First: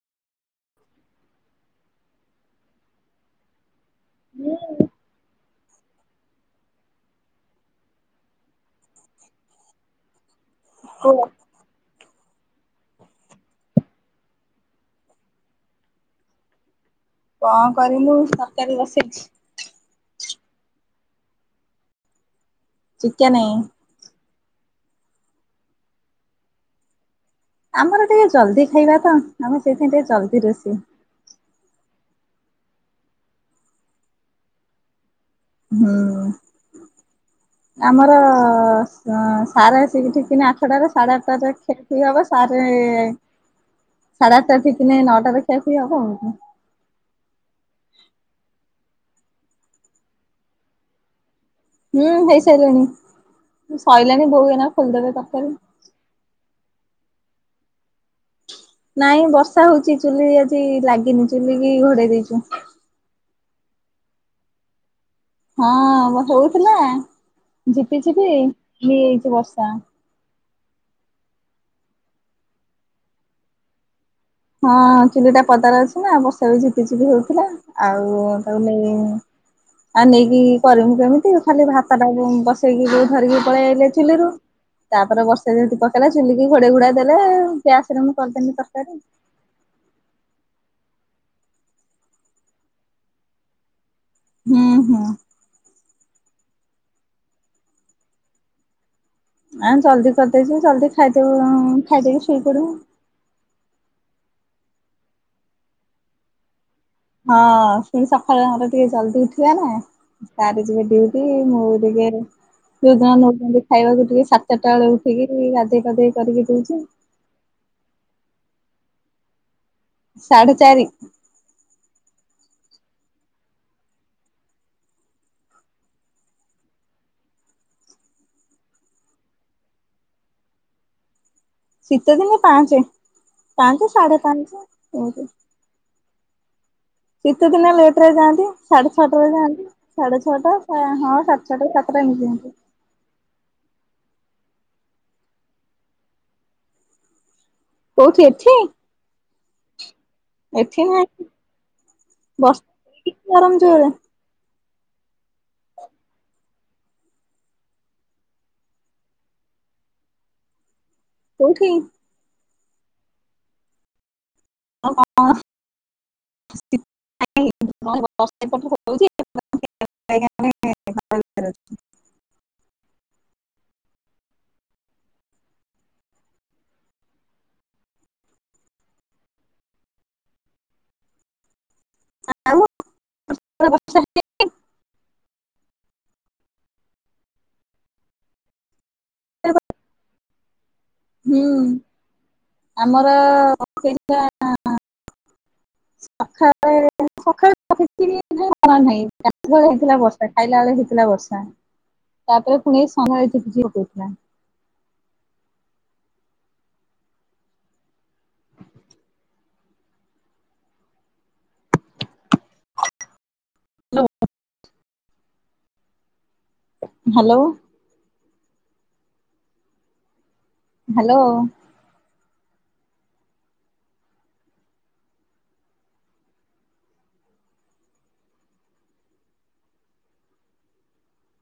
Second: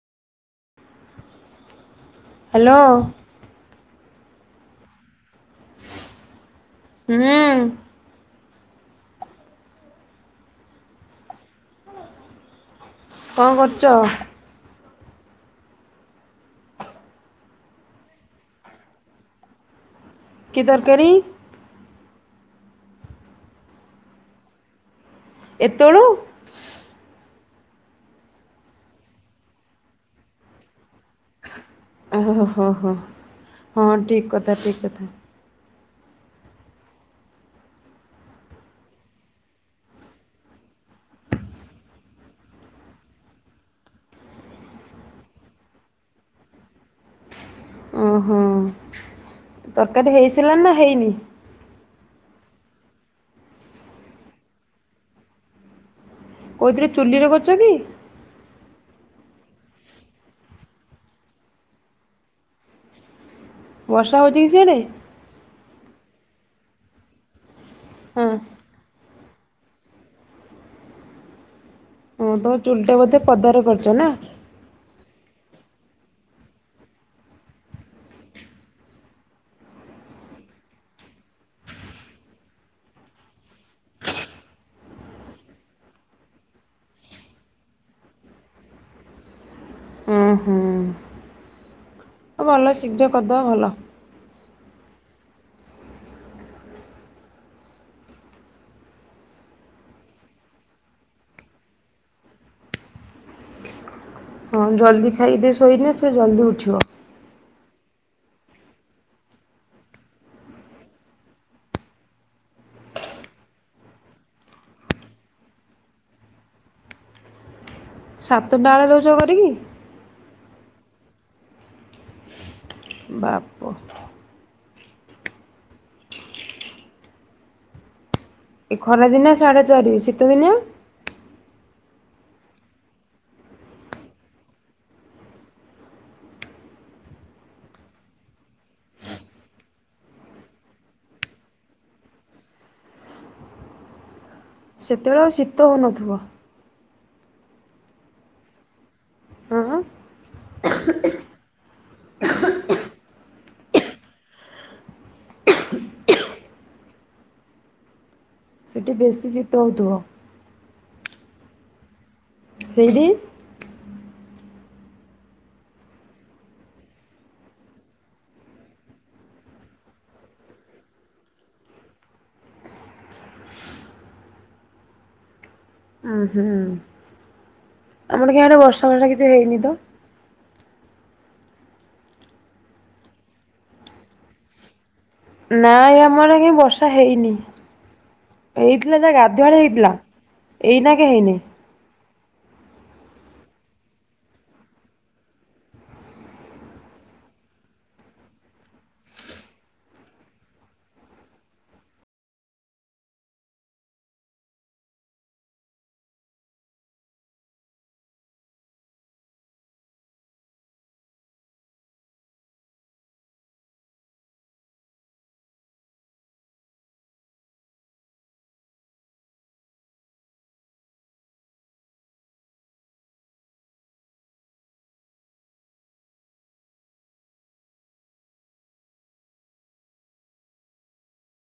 Hello. ହୁଁ। ହେଲା। କଣ କରୁଚ? କଣ କରିବି ମୁଁ ତରକାରୀ ବସେଇଛି। କି ତରକାରୀ? ଚିକେନ। ଏତେଳୁ। ଆମର ଟିକେ ଜଲଦି ଖାଇବା ତ ଆମେ ସେଥିପାଇଁ ଟିକେ ଜଲଦି ରୋଷେଇ। ଓ ହୋ ହୋ ହଁ ଠିକ କଥା ଠିକ୍ କଥା। ହୁଁ। ଆମର ସାର ଆସିକି ଠିକିନେ ଆଠଟାରେ ସାଢେ ଆଠଟ ଠିକ ହବ ସାରେ। ସାଢେ ଆଠଟା ଠିକିନେ ନଅଟା ରେ ଖାଇବି ଆଉ କଣ। ହୁଁ ହୁଁ। ତରକାରୀ ହେଇସରିଲା ନା ହେଇନି। ହୁଁ ହେଇସାରିଲିଣି ସଇଲାଣି ବୋଉ ଏନା ଖୋଲିଦେବେ ତରକାରି। କେଉଁଥିରେ ଚୁଲିରେ କରୁଛ କି। ନାଇଁ ବର୍ଷା ହଉଛି ଚୁଲି ଆଜି ଲାଗିନି ଚୁଲି କି ଘୋଡେଇ ଦେଇଛନ୍ତି। ବର୍ଷା ହେଉଛି କି ସିଆଡ଼େ। ହଁ ହଉଥିଲା ଝିପି ଝିପି ହଁ କି ବର୍ଷା। ହଁ ତମ ଚୁଲିଟା ବୋଧେ ପଦାର କରିଛ ନା। ହଁ ଚୁଲି ଟା ପଦାର ଅଛି ନା ବର୍ଷା ଝିପି ଝିପି ହଉଥିଲା। ଆଉ ତାକୁ ନେଇ। ଆ ନେଇକି କରିମୁ କେମିତି ଖାଲି ଭାତ ଟା ବସେଇକି ଧରିକି ପଳେଇ ଆଲେ ଚୁଲିରୁ। ତାପରେ ବର୍ଷା ଯେମିତି ପକେଇଲା ଚୁଲିକି ଘୋଡେଇ ଘୋଡ ଦେଲେ ଗ୍ୟାସ ରେ ମୁଁ କରିଦେଲି ତରକାରୀ। ହୁଁ ହୁଁ। ଭଲ ଶୀଘ୍ର କରିଦବ ଭଲ। ହୁଁ ହୁଁ। ଆ ଜଲଦି କରିଦେଇ ଯିବୁ ଜଲଦି ଖାଇଦବୁ ଖାଇଦେଇବି ଶୋଇ ପଡିବୁ। ହଁ ଜଲଦି ଖାଇଦି ଶୋଇନେ ସେ ଜଲଦି ଉଠିବ। ହଁ ପୁଣି ସକାଳେ ଘର ଟିକେ ଜଲଦି ଉଠିବେ ନା। ସାର ଯିବେ ଡିଉଟି ମୁଁ ଟିକେ। ଯୋଉଦିନ ନ ଖାଇବାକୁ ଉଠି ସାଢେ ଚାରିଟା ବେଳେ ଉଠିକି ଗଧେଇ ପାଧେଇ କରିକି ଦଉଛି। ସାତଟା ବେଳେ ଦଉଛ କରିକି। ସାଢେଚାରି। ବାପ। ଏ ଖରା ଦିନି ସାଢେ ଚାରି ଶୀତ ଦିନିଆ। ଶୀତଦିନ ପାଞ୍ଚେ ପାଞ୍ଚେ ସାଢେ ପାଞ୍ଚେ। ଶୀତ ଦିନ ଲେଟ ରେ ଯାଆନ୍ତି ସାଢେ ଛଅଟା ରେ ଯାଆନ୍ତି। ସାଢେ ଛଅଟା ହଁ ସାତେ ଛଅଟା ସାତଟା ଏମିତି। ସେତେବେଳେ ଆଉ ଶୀତ ହେଉନଥିବ। କୋଉଠି ଏଠି। ହଁ ଏଠି ନାଇଁ ବ ଗରମ ଜୋରରେ। ସେଠି ବେଶୀ ଶୀତ ହେଉଥିବ। କୋଉଠି? ସେଇଠି! ଅଁ ଅଁ। ବାର ଓ ହୁଁ ଆମର କୋଁଆଡେ ବର୍ଷ ବର୍ଷା କିଛି ହେଇନି ତ! ଆଉ ତମ ବର୍ଷା ହେଈନି ନା ଆମ ଆଡେ଼ କାଇଁ ବର୍ଷା ହେଇନି। ହେଇଥିଲା ଯା ଗାଧୁଆଳେ ହେଇଥିଲା। ଏଇନା- ହୁଁ ଆମର ସଖାଳେ ସଖାଳେ [inaudible] କଣ ନାହିଁଳେ ହେଇଥିଲା ବର୍ଷା ଖାଇଲା ବେଳେ ହେଇଥିଲା ବର୍ଷା। ତାପରେ ଫୁଣି ଏଇ ସମୟ ଝିପ ଝିପ ହେଉଥିଲା। ହ୍ୟାଲୋ। ହ୍ୟାଲୋ।